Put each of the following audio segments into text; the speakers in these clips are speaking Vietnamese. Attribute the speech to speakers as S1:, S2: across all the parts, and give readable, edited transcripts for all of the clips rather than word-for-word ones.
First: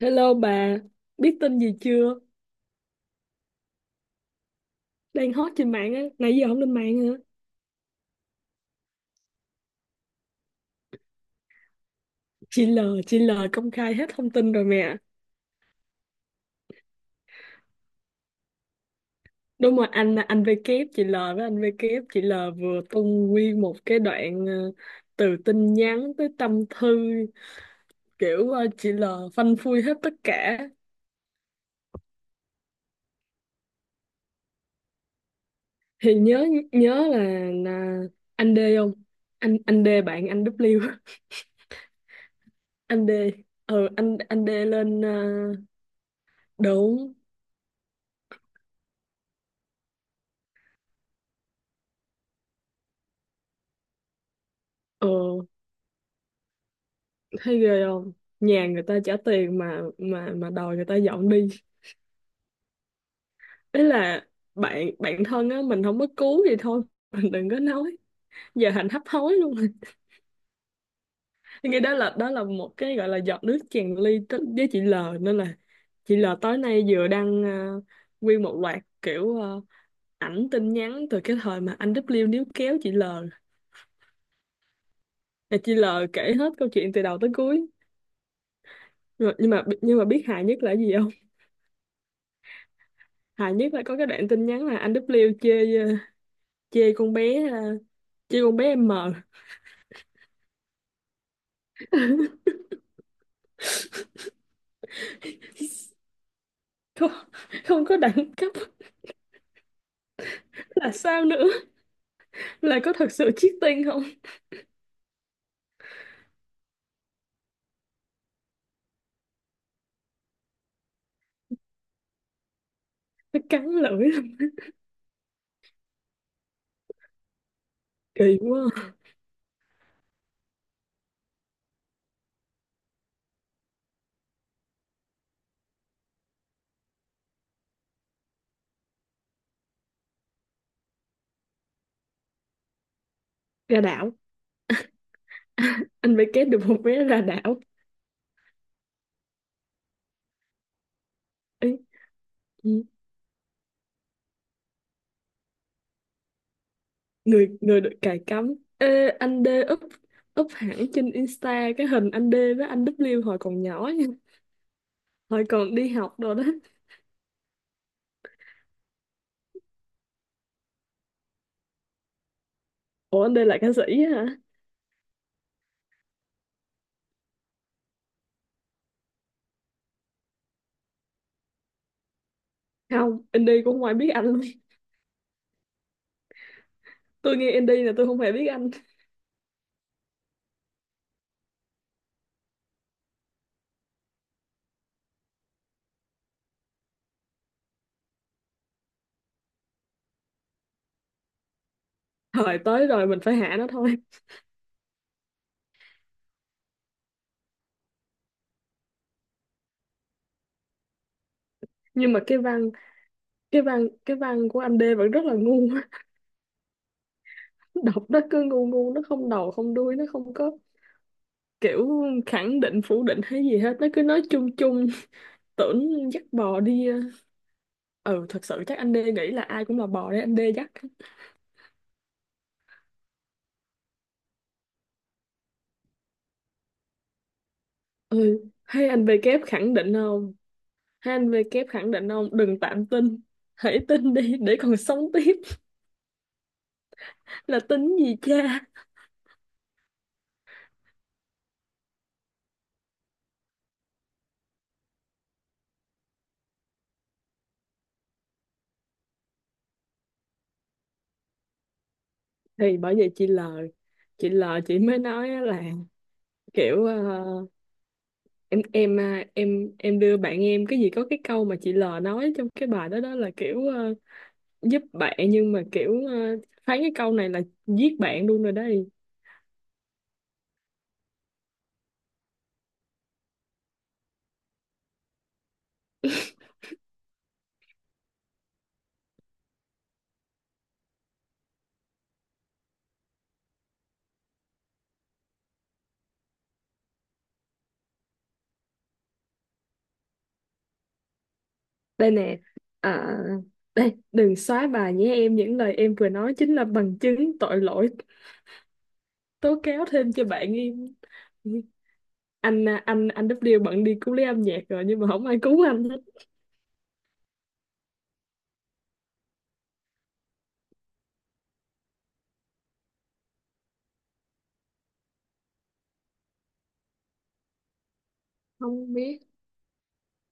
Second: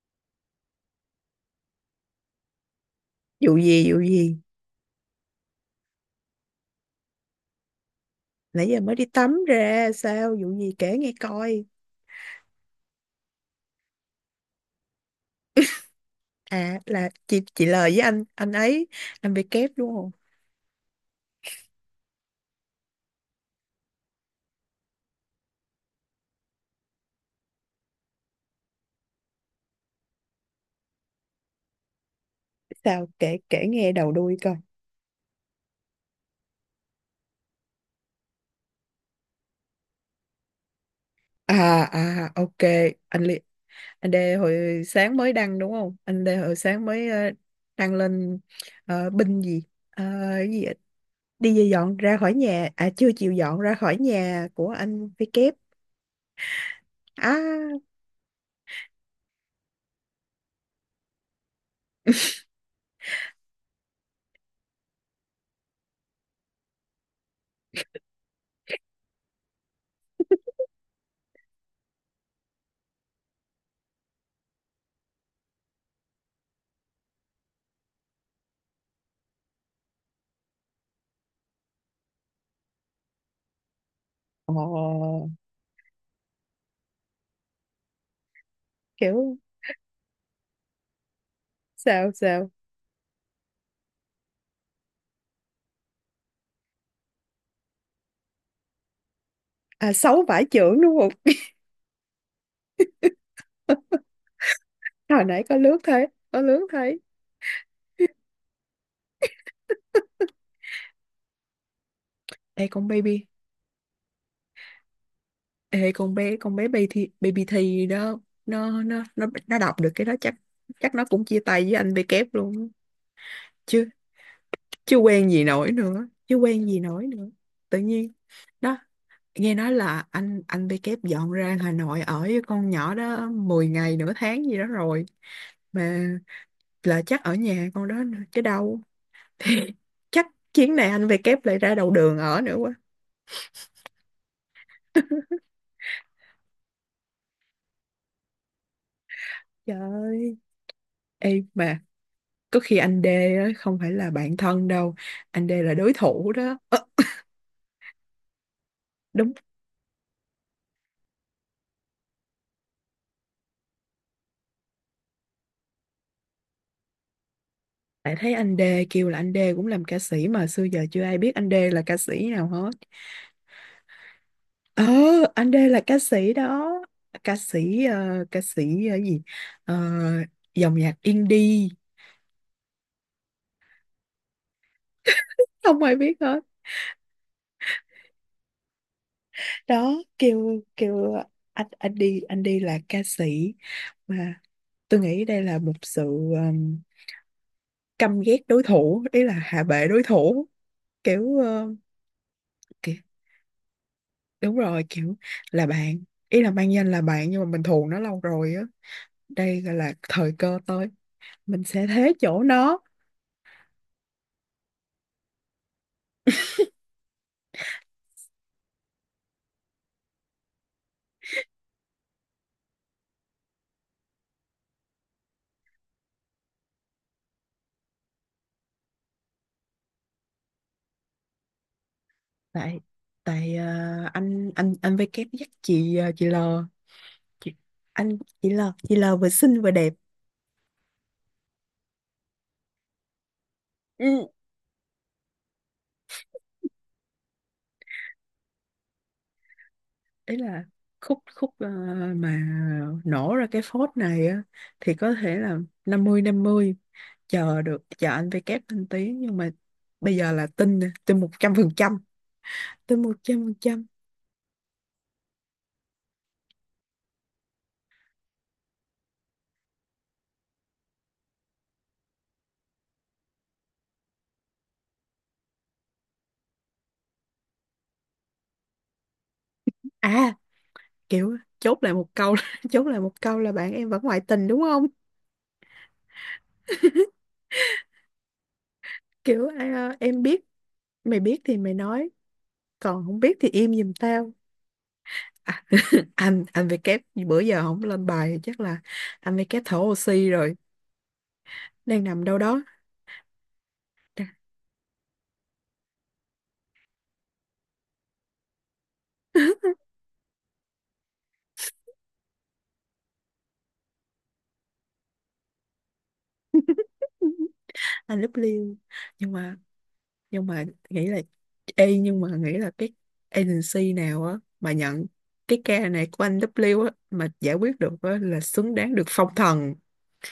S1: Hello bà, biết tin gì chưa?
S2: Vụ gì?
S1: Đang hot trên mạng á, nãy giờ không lên mạng hả?
S2: Nãy giờ mới đi tắm ra. Sao? Vụ gì? Kể nghe coi.
S1: Chị L, chị L công khai hết thông tin rồi mẹ.
S2: À, là chị lời với anh ấy. Anh bị kép
S1: Đúng rồi,
S2: đúng không?
S1: anh V kép, chị L với anh V kép, chị L vừa tung nguyên một cái đoạn từ tin nhắn tới tâm thư kiểu chị L phanh phui hết tất cả.
S2: Sao? Kể kể nghe đầu đuôi coi.
S1: Thì nhớ nhớ là anh D không? Anh D bạn anh W,
S2: À, ok.
S1: anh D.
S2: anh Li-
S1: Ừ
S2: anh
S1: anh
S2: Đê
S1: anh D
S2: hồi
S1: lên
S2: sáng mới đăng đúng không? Anh Đê hồi sáng mới
S1: đúng.
S2: ờ, đăng lên. Binh gì? Ờ, cái gì ạ? Đi về dọn ra khỏi nhà? À, chưa chịu dọn ra khỏi nhà của anh với
S1: Ừ.
S2: kép.
S1: Thấy
S2: À.
S1: ghê không? Nhà người ta trả tiền mà mà đòi người ta dọn đi. Ý là bạn bạn thân á, mình không có cứu gì thôi. Mình đừng có nói. Giờ thành hấp hối luôn. rồi. Cái đó là một cái gọi là giọt nước tràn ly tới- với chị L, nên là chị L tối nay vừa đăng nguyên một loạt kiểu ảnh tin nhắn từ cái thời mà anh W níu kéo chị L.
S2: Ồ.
S1: Là chị L kể hết câu chuyện từ đầu tới cuối. Rồi,
S2: Kiểu.
S1: nhưng mà biết hài nhất là cái gì không?
S2: Sao sao?
S1: Hài nhất là có cái đoạn tin nhắn là anh W chê chê con bé ha, chê con bé M.
S2: À, xấu vải chưởng đúng. Hồi nãy có lướt thấy.
S1: Không, không có đẳng cấp là sao nữa,
S2: Ê,
S1: là
S2: con
S1: có thật
S2: baby.
S1: sự cheating không.
S2: Ê con bé baby thì đó. Nó đọc được cái đó chắc. Chắc nó cũng chia tay với anh bê kép luôn á.
S1: Nó cắn
S2: Chứ
S1: lưỡi lắm.
S2: chứ quen gì nổi nữa chứ quen gì nổi nữa Tự nhiên.
S1: Kỳ quá
S2: Đó.
S1: à.
S2: Nghe nói là anh bê kép dọn ra Hà Nội ở với con nhỏ đó 10 ngày nửa tháng gì đó rồi. Mà là chắc ở nhà con đó nữa chứ đâu. Thì chắc chuyến này anh bê kép lại ra đầu đường ở nữa quá.
S1: Ra đảo. Anh phải kết được một vé ra đảo.
S2: Trời ơi! Ê
S1: Ê,
S2: mà có
S1: ừ,
S2: khi anh D á, không phải là bạn thân đâu. Anh D là đối thủ đó. Ơ.
S1: người người được cài cắm. Ê,
S2: Đúng.
S1: anh D up up hẳn trên Insta cái hình anh D với anh W hồi còn nhỏ nha, hồi còn đi học rồi đó.
S2: Lại thấy anh D kêu là anh D cũng làm ca sĩ. Mà xưa giờ chưa ai biết anh D là ca sĩ nào hết.
S1: Ủa anh D là ca sĩ á hả?
S2: Ờ, anh D là ca sĩ đó. Ca sĩ ca sĩ gì? Ờ, Dòng nhạc indie.
S1: Không, anh D cũng không ai biết anh luôn.
S2: Không ai biết hết.
S1: Tôi nghe anh D là tôi không hề biết anh.
S2: Đó. Kêu kêu anh anh đi là ca sĩ. Mà tôi nghĩ đây là một sự um, căm ghét đối thủ. Ý là hạ bệ đối thủ. Kiểu,
S1: Thời tới
S2: kiểu,
S1: rồi mình phải hạ nó thôi.
S2: đúng rồi. Kiểu là bạn. Ý là mang danh là bạn nhưng mà mình thù nó lâu rồi á. Đây gọi là thời cơ tới. Mình sẽ thế
S1: Nhưng mà cái
S2: chỗ
S1: văn
S2: nó.
S1: cái văn cái văn của anh D vẫn rất là ngu. Đọc nó cứ ngu ngu, nó không đầu không đuôi, nó không có kiểu khẳng định phủ định hay gì hết, nó cứ nói chung chung. Tưởng dắt bò đi ờ. Ừ thật sự chắc anh D nghĩ là ai cũng là bò đấy anh D dắt.
S2: Tại tại ờ, anh với kép dắt chị chị L. Chị, anh
S1: Ừ,
S2: chị L.
S1: hay
S2: Chị L
S1: anh V
S2: vừa
S1: kép
S2: xinh vừa
S1: khẳng
S2: đẹp.
S1: định không, hay anh V kép khẳng định không, đừng tạm tin, hãy tin
S2: Ừ.
S1: đi để còn sống tiếp. Là tin gì cha.
S2: Ý là khúc khúc ờ, mà nổ ra cái phốt này á thì có thể là 50/50. Chờ được chờ anh với kép lên tiếng nhưng mà bây giờ là tin nè, tin 100%,
S1: Thì bởi
S2: tin
S1: vậy
S2: một
S1: chị
S2: trăm
S1: L,
S2: phần trăm.
S1: chị mới nói á là kiểu em à, em đưa bạn em cái gì có cái câu mà chị L nói trong cái bài đó đó là kiểu giúp bạn nhưng mà kiểu phán cái câu này là giết bạn luôn rồi đây.
S2: À, kiểu chốt lại một câu là, chốt lại một câu là bạn em vẫn ngoại tình đúng không? Kiểu à, em biết. Mày biết thì mày nói, còn không biết thì im giùm tao. À. Anh về kép bữa giờ không lên bài chắc là anh về kép thở oxy rồi, đang
S1: Đây
S2: nằm đâu
S1: nè.
S2: đó.
S1: À, đây đừng xóa bài nhé em, những lời em vừa nói chính là bằng chứng tội lỗi tố cáo thêm cho bạn em. Anh à, anh W bận đi cứu lấy âm nhạc rồi nhưng mà không ai cứu anh hết.
S2: Anh lúc liêu. Nhưng mà nhưng mà nghĩ là ê nhưng mà nghĩ là cái agency nào á mà nhận cái ca này của anh W á mà giải quyết được á là xứng
S1: Không
S2: đáng được
S1: biết
S2: phong thần.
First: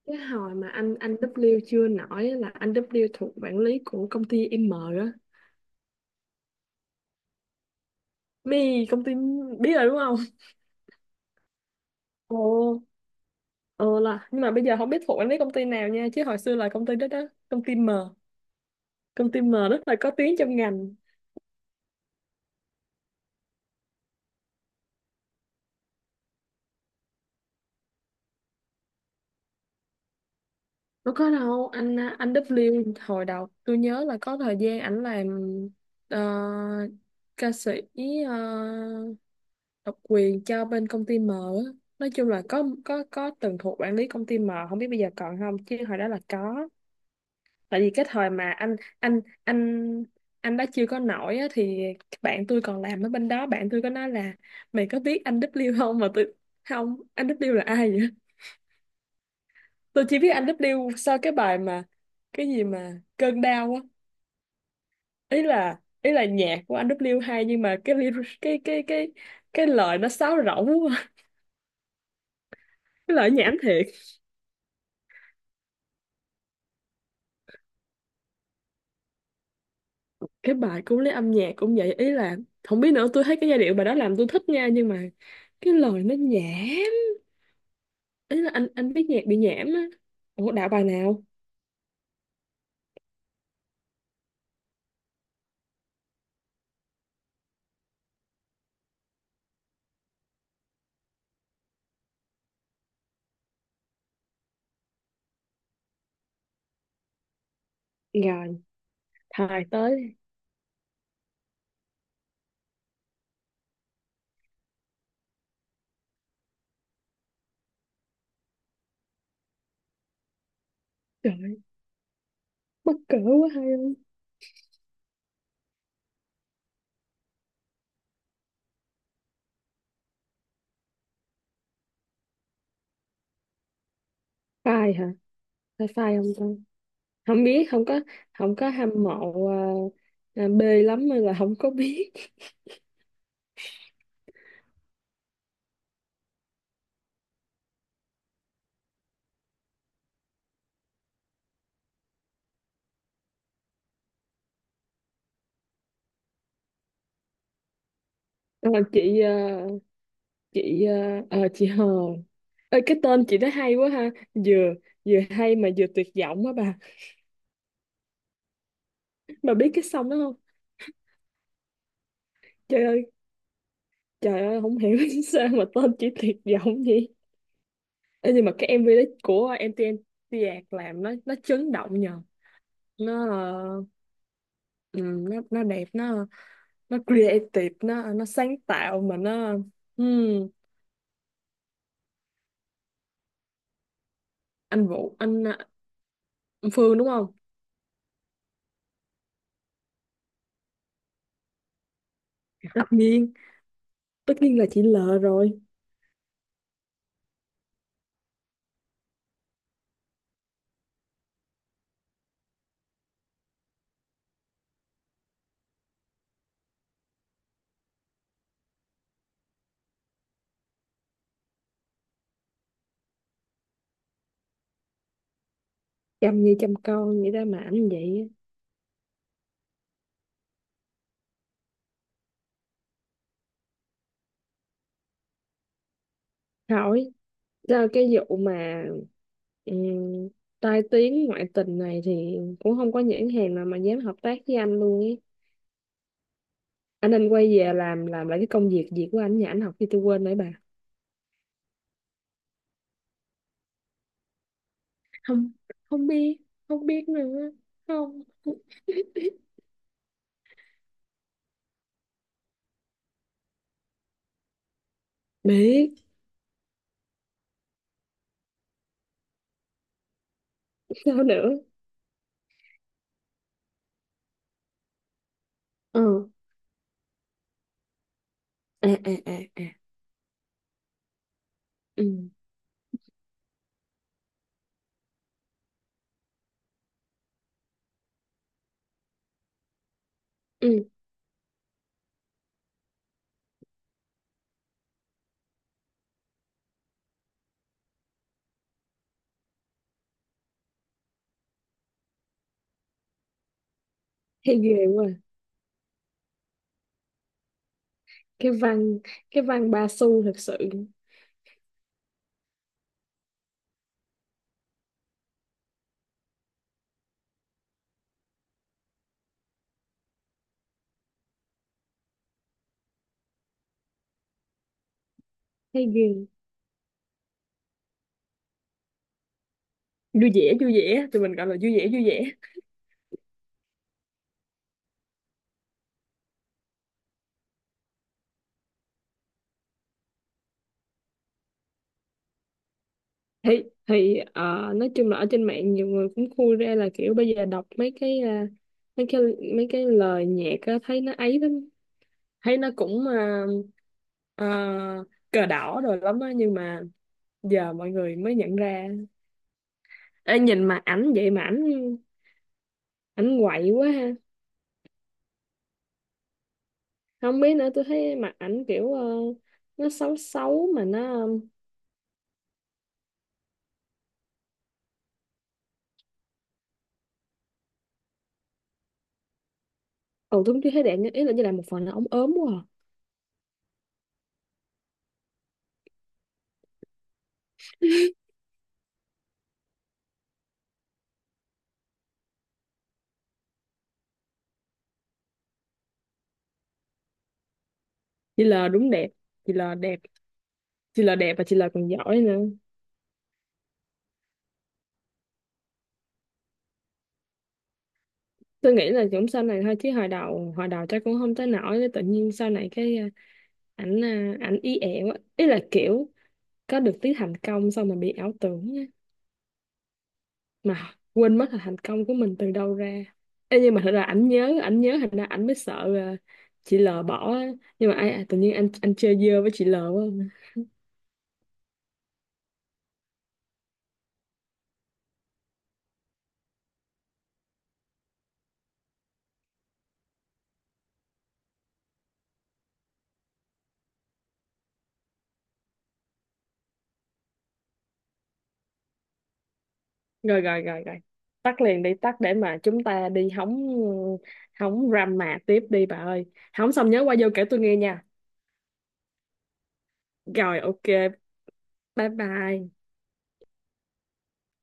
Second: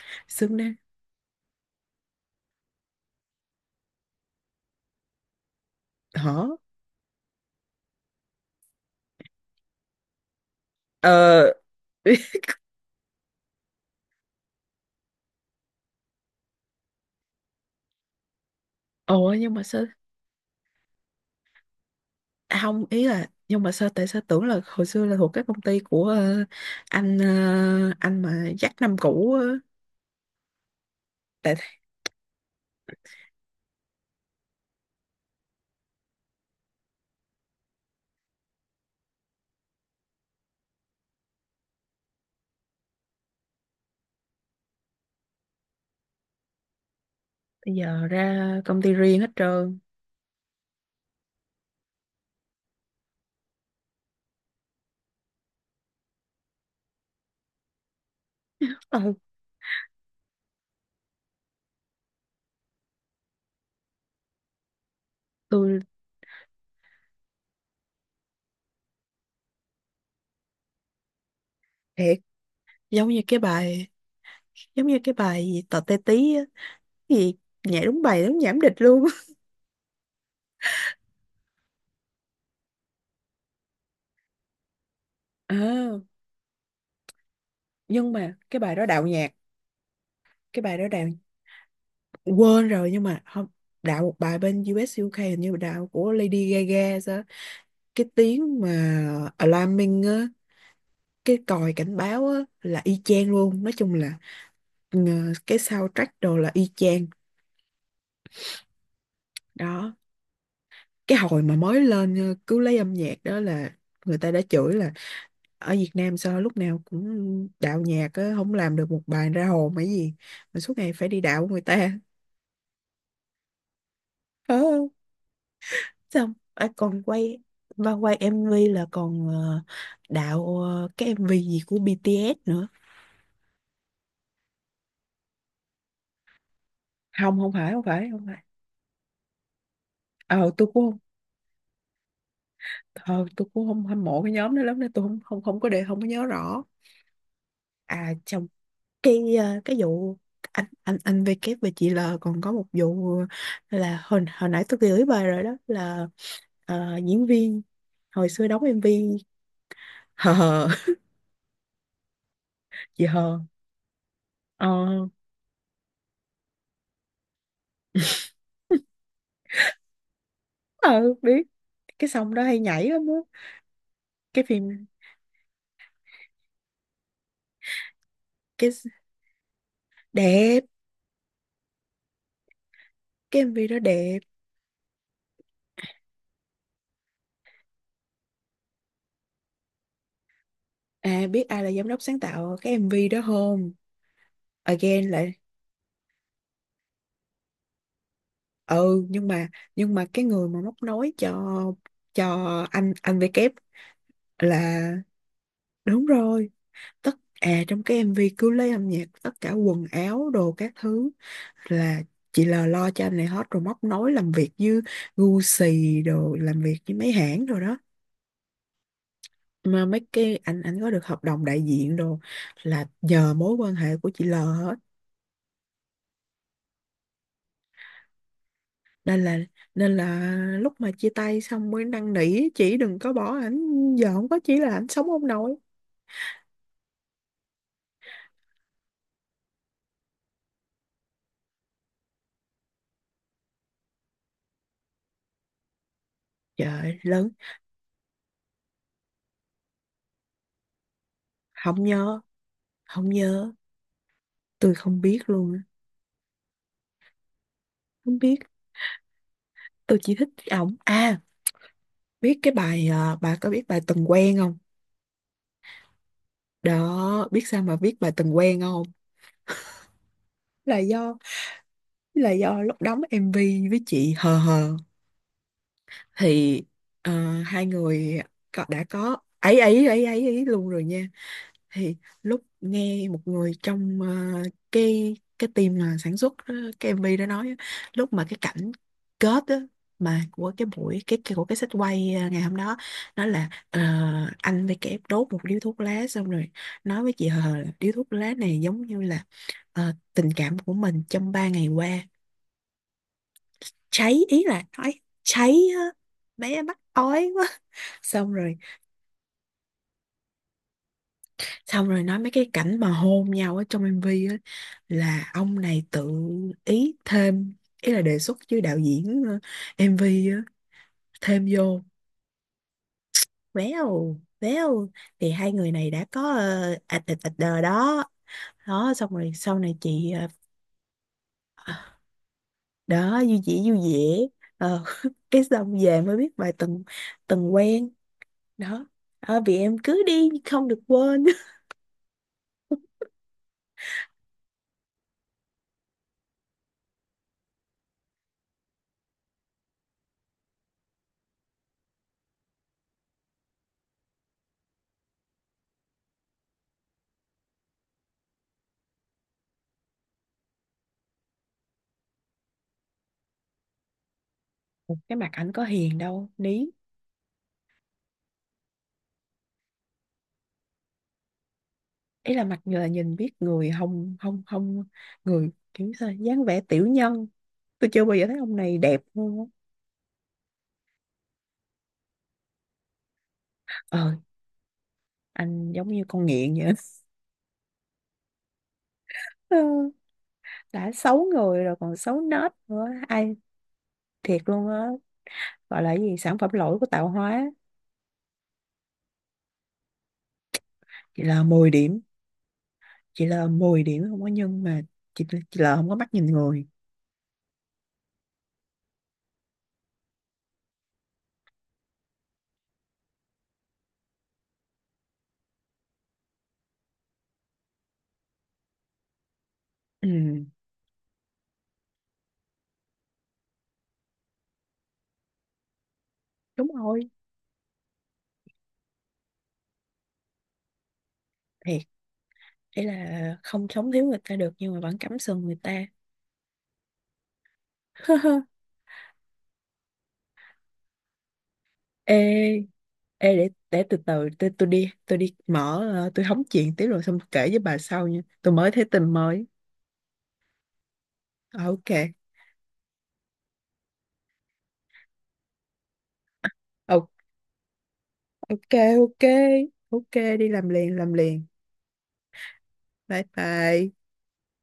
S1: cái hồi
S2: Xứng
S1: mà
S2: đáng.
S1: anh W chưa nổi á là anh W thuộc quản lý của công ty M á.
S2: Hả?
S1: Mi công ty, biết rồi đúng không?
S2: Ờ.
S1: Ồ, ờ là nhưng mà bây giờ không biết thuộc anh biết công ty nào nha, chứ hồi xưa là công ty đó đó, công ty M. Công
S2: Ủa
S1: ty M
S2: nhưng mà sao?
S1: rất là có tiếng trong ngành.
S2: À, không ý là nhưng mà sao? Tại sao tưởng là hồi xưa là thuộc cái công ty của anh anh mà dắt năm cũ á.
S1: Nó có đâu,
S2: Tại
S1: anh W hồi đầu tôi nhớ là có thời gian ảnh làm ờ, ca sĩ ờ, độc quyền cho bên công ty M á. Nói chung là có từng thuộc quản lý công ty M, không biết bây giờ còn không chứ hồi đó là có.
S2: bây
S1: Tại vì cái
S2: giờ
S1: thời mà
S2: ra
S1: anh
S2: công ty riêng
S1: anh
S2: hết trơn.
S1: anh anh đã chưa có nổi á, thì bạn tôi còn làm ở bên đó, bạn tôi có nói là mày có biết anh W không mà tôi không, anh W là ai vậy.
S2: Ờ,
S1: Tôi chỉ biết anh W sau cái bài mà cái gì mà cơn đau á. ý là
S2: tôi
S1: ý là nhạc của anh W hay nhưng mà cái lyric- cái cái lời nó sáo rỗng quá.
S2: thiệt giống
S1: Cái
S2: như
S1: lời
S2: cái
S1: nhảm thiệt.
S2: bài, giống như cái bài gì tò te tí á. Cái gì nhảy đúng bài đúng nhảm địch luôn.
S1: Cái bài cũng lấy âm nhạc cũng vậy, ý là không biết nữa, tôi thấy cái giai điệu bài đó làm tôi thích nha nhưng mà cái
S2: À,
S1: lời nó nhẹ,
S2: nhưng mà
S1: ý là
S2: cái
S1: anh
S2: bài đó
S1: anh
S2: đạo
S1: biết nhạc
S2: nhạc.
S1: bị nhảm á. Ủa
S2: Cái
S1: đạo
S2: bài
S1: bài
S2: đó đạo,
S1: nào?
S2: quên rồi nhưng mà không, đạo một bài bên U.S. u UK hình như đạo của Lady Gaga sao á. Cái tiếng mà alarming á, cái còi cảnh báo á là y chang luôn. Nói chung là ừ, cái soundtrack đồ là y chang.
S1: Rồi thời
S2: Đó,
S1: tới.
S2: cái hồi mà mới lên cứ lấy âm nhạc đó là người ta đã chửi là ở Việt Nam sao lúc nào cũng đạo nhạc á, không làm được một bài ra hồn hay gì mà suốt ngày phải đi
S1: Trời
S2: đạo
S1: ơi,
S2: người ta.
S1: mắc cỡ quá hay không.
S2: ờ, Xong à, còn quay và quay MV là còn đạo cái MV gì của BTS nữa.
S1: Phai hả? Phải phai không ta?
S2: không
S1: Không
S2: không
S1: biết,
S2: phải không
S1: không có,
S2: phải không phải.
S1: không có hâm mộ à, à,
S2: Ờ
S1: B
S2: tôi cũng không.
S1: lắm nên là không có biết.
S2: Ờ, tôi cũng không hâm mộ cái nhóm đó lắm nên tôi không không không có để không có nhớ rõ. À, trong cái cái vụ anh V K và chị L còn có một vụ là hồi hồi nãy tôi gửi bài rồi đó là diễn viên hồi xưa đóng
S1: Ờ,
S2: MV. Hờ hờ
S1: chị à, ờ, chị Hờ ơi, cái
S2: chị
S1: tên chị
S2: hờ.
S1: đó hay quá ha,
S2: Ờ.
S1: vừa vừa hay mà vừa tuyệt vọng á bà. Bà biết cái song đó không?
S2: Ờ biết. Cái song đó hay
S1: Trời
S2: nhảy lắm
S1: ơi,
S2: á.
S1: trời
S2: Cái
S1: ơi, không
S2: phim,
S1: hiểu sao mà tên chị tuyệt vọng vậy. Ê, nhưng mà cái
S2: cái
S1: MV đó của MTNT.
S2: đẹp,
S1: Nhạc làm nó chấn động nhờ, nó
S2: cái MV đó đẹp.
S1: ừ, nó đẹp, nó creative, nó sáng tạo mà nó ừm,
S2: À, biết ai là giám đốc sáng tạo cái MV đó không?
S1: anh
S2: Again
S1: Vũ,
S2: lại.
S1: anh, anh Phương đúng không.
S2: Ừ nhưng mà cái người mà móc nối cho cho
S1: Tất
S2: anh V
S1: nhiên,
S2: kép
S1: tất nhiên là
S2: là
S1: chị L rồi.
S2: đúng rồi, tất. À, trong cái MV cứ lấy âm nhạc tất cả quần áo đồ các thứ là chị L lo cho anh này hết, rồi móc nối làm việc với Gucci đồ, làm việc với mấy hãng rồi đó mà mấy cái anh có được hợp đồng đại diện đồ là nhờ mối quan hệ của chị L hết.
S1: Chăm như chăm con vậy ra mà ảnh vậy
S2: Nên là nên là lúc mà chia tay xong mới năn nỉ chị đừng có bỏ ảnh, giờ không có chỉ là ảnh sống không nổi.
S1: á. Hỏi ra cái vụ mà ừm, tai tiếng ngoại tình này thì cũng không có nhãn hàng nào mà dám hợp tác với anh luôn ấy.
S2: Trời ơi,
S1: Anh
S2: lớn.
S1: nên quay về làm lại cái công việc gì của anh, nhà anh học thì tôi quên nãy bà.
S2: Không nhớ, không nhớ, tôi không biết
S1: Không,
S2: luôn á.
S1: không biết, không biết nữa,
S2: Không
S1: không
S2: biết. Tôi chỉ thích ổng. À biết cái bài, à, bà có biết bài từng quen không?
S1: biết
S2: Đó, biết sao mà biết bài từng quen không? là do
S1: sao nữa.
S2: là do lúc đóng MV với chị hờ hờ
S1: Ừ.
S2: thì ờ, hai người đã
S1: À à
S2: có ấy
S1: à à.
S2: ấy ấy ấy ấy luôn rồi nha. Thì
S1: Ừ
S2: lúc nghe một người trong cái team mà sản xuất cái MV đó nói á, lúc mà cái cảnh kết á, mà của cái
S1: ừ.
S2: buổi cái của cái set quay ngày hôm đó nói là anh với kẻ đốt một điếu thuốc lá xong rồi nói với chị Hờ là điếu thuốc lá này giống như là tình cảm của mình trong 3 ngày qua cháy, ý
S1: Thấy
S2: là
S1: ghê
S2: nói
S1: quá.
S2: cháy á, bé mắc ói quá. xong
S1: cái
S2: rồi
S1: văn cái văn ba xu thật sự.
S2: xong rồi nói mấy cái cảnh mà hôn nhau ở trong MV á là ông này tự ý thêm, ý là đề xuất với đạo diễn MV á, thêm vô véo véo thì hai người
S1: Thấy
S2: này đã có
S1: ghê.
S2: ạch ạch ạch đờ đó. Đó, xong rồi sau này chị
S1: Vui vẻ vui vẻ, tụi mình gọi là vui vẻ vui vẻ.
S2: đó vui vẻ vui vẻ. ờ, cái xong về mới biết bài từng từng quen. Đó, vì em cứ đi không được quên.
S1: Thì nói chung là ở trên mạng nhiều người cũng khui ra là kiểu bây giờ đọc mấy cái à, mấy cái mấy cái lời nhạc á, thấy nó ấy lắm. Thấy nó cũng ờ, cờ đỏ rồi lắm á, nhưng mà giờ mọi người mới nhận ra. Ê, nhìn mặt ảnh vậy mà ảnh ảnh quậy quá ha.
S2: Cái mặt ảnh có hiền đâu ní.
S1: Không biết nữa, tôi thấy mặt ảnh kiểu nó xấu xấu mà nó
S2: Ý là mặt người nhìn biết người, không không không người kiểu sao dáng vẻ tiểu nhân. Tôi chưa bao giờ thấy ông này đẹp luôn á.
S1: ừ, tôi cũng chưa thấy đẹp nhưng ý là như là một phần là ống ốm quá à.
S2: Ờ, anh giống như con nghiện vậy. Ừ. Đã xấu người rồi còn xấu nết nữa, ai thiệt luôn á, gọi là cái gì sản phẩm lỗi của tạo hóa.
S1: Chị L đúng đẹp. Chị L đẹp. Chị L
S2: Chị
S1: đẹp
S2: là
S1: và chị L
S2: 10
S1: còn
S2: điểm,
S1: giỏi nữa.
S2: chị là 10 điểm không có nhân mà. chị, chị là không có mắt nhìn người.
S1: Tôi nghĩ là cũng sau này thôi, chứ hồi đầu chắc cũng không tới nổi, tự nhiên sau này cái ảnh à, ảnh ý ẹ quá, ý là kiểu có được tí thành công xong mà bị ảo tưởng
S2: Ừ,
S1: mà quên mất là thành công của mình từ đâu ra. Ê, nhưng mà thật ra ảnh nhớ thành ra ảnh mới sợ là
S2: đúng
S1: chị L
S2: rồi,
S1: bỏ á. Nhưng mà ai, ai tự nhiên anh chơi dơ với chị L quá không?
S2: thiệt. Ý là không sống thiếu người ta được nhưng mà vẫn cắm sừng người ta. Ê. Ê, để từ từ tôi tôi đi mở tôi hóng chuyện tiếp rồi xong kể với bà sau nha, tôi mới thấy tin mới.
S1: Rồi rồi, tắt
S2: Ờ,
S1: liền
S2: ok.
S1: đi, tắt để mà chúng ta đi hóng, hóng drama tiếp đi bà ơi. Hóng xong
S2: Ờ,
S1: nhớ qua vô kể tôi nghe nha.
S2: ok. Ok ok ok đi
S1: Rồi
S2: làm
S1: ok,
S2: liền, làm liền.
S1: bye bye.
S2: Bye bye.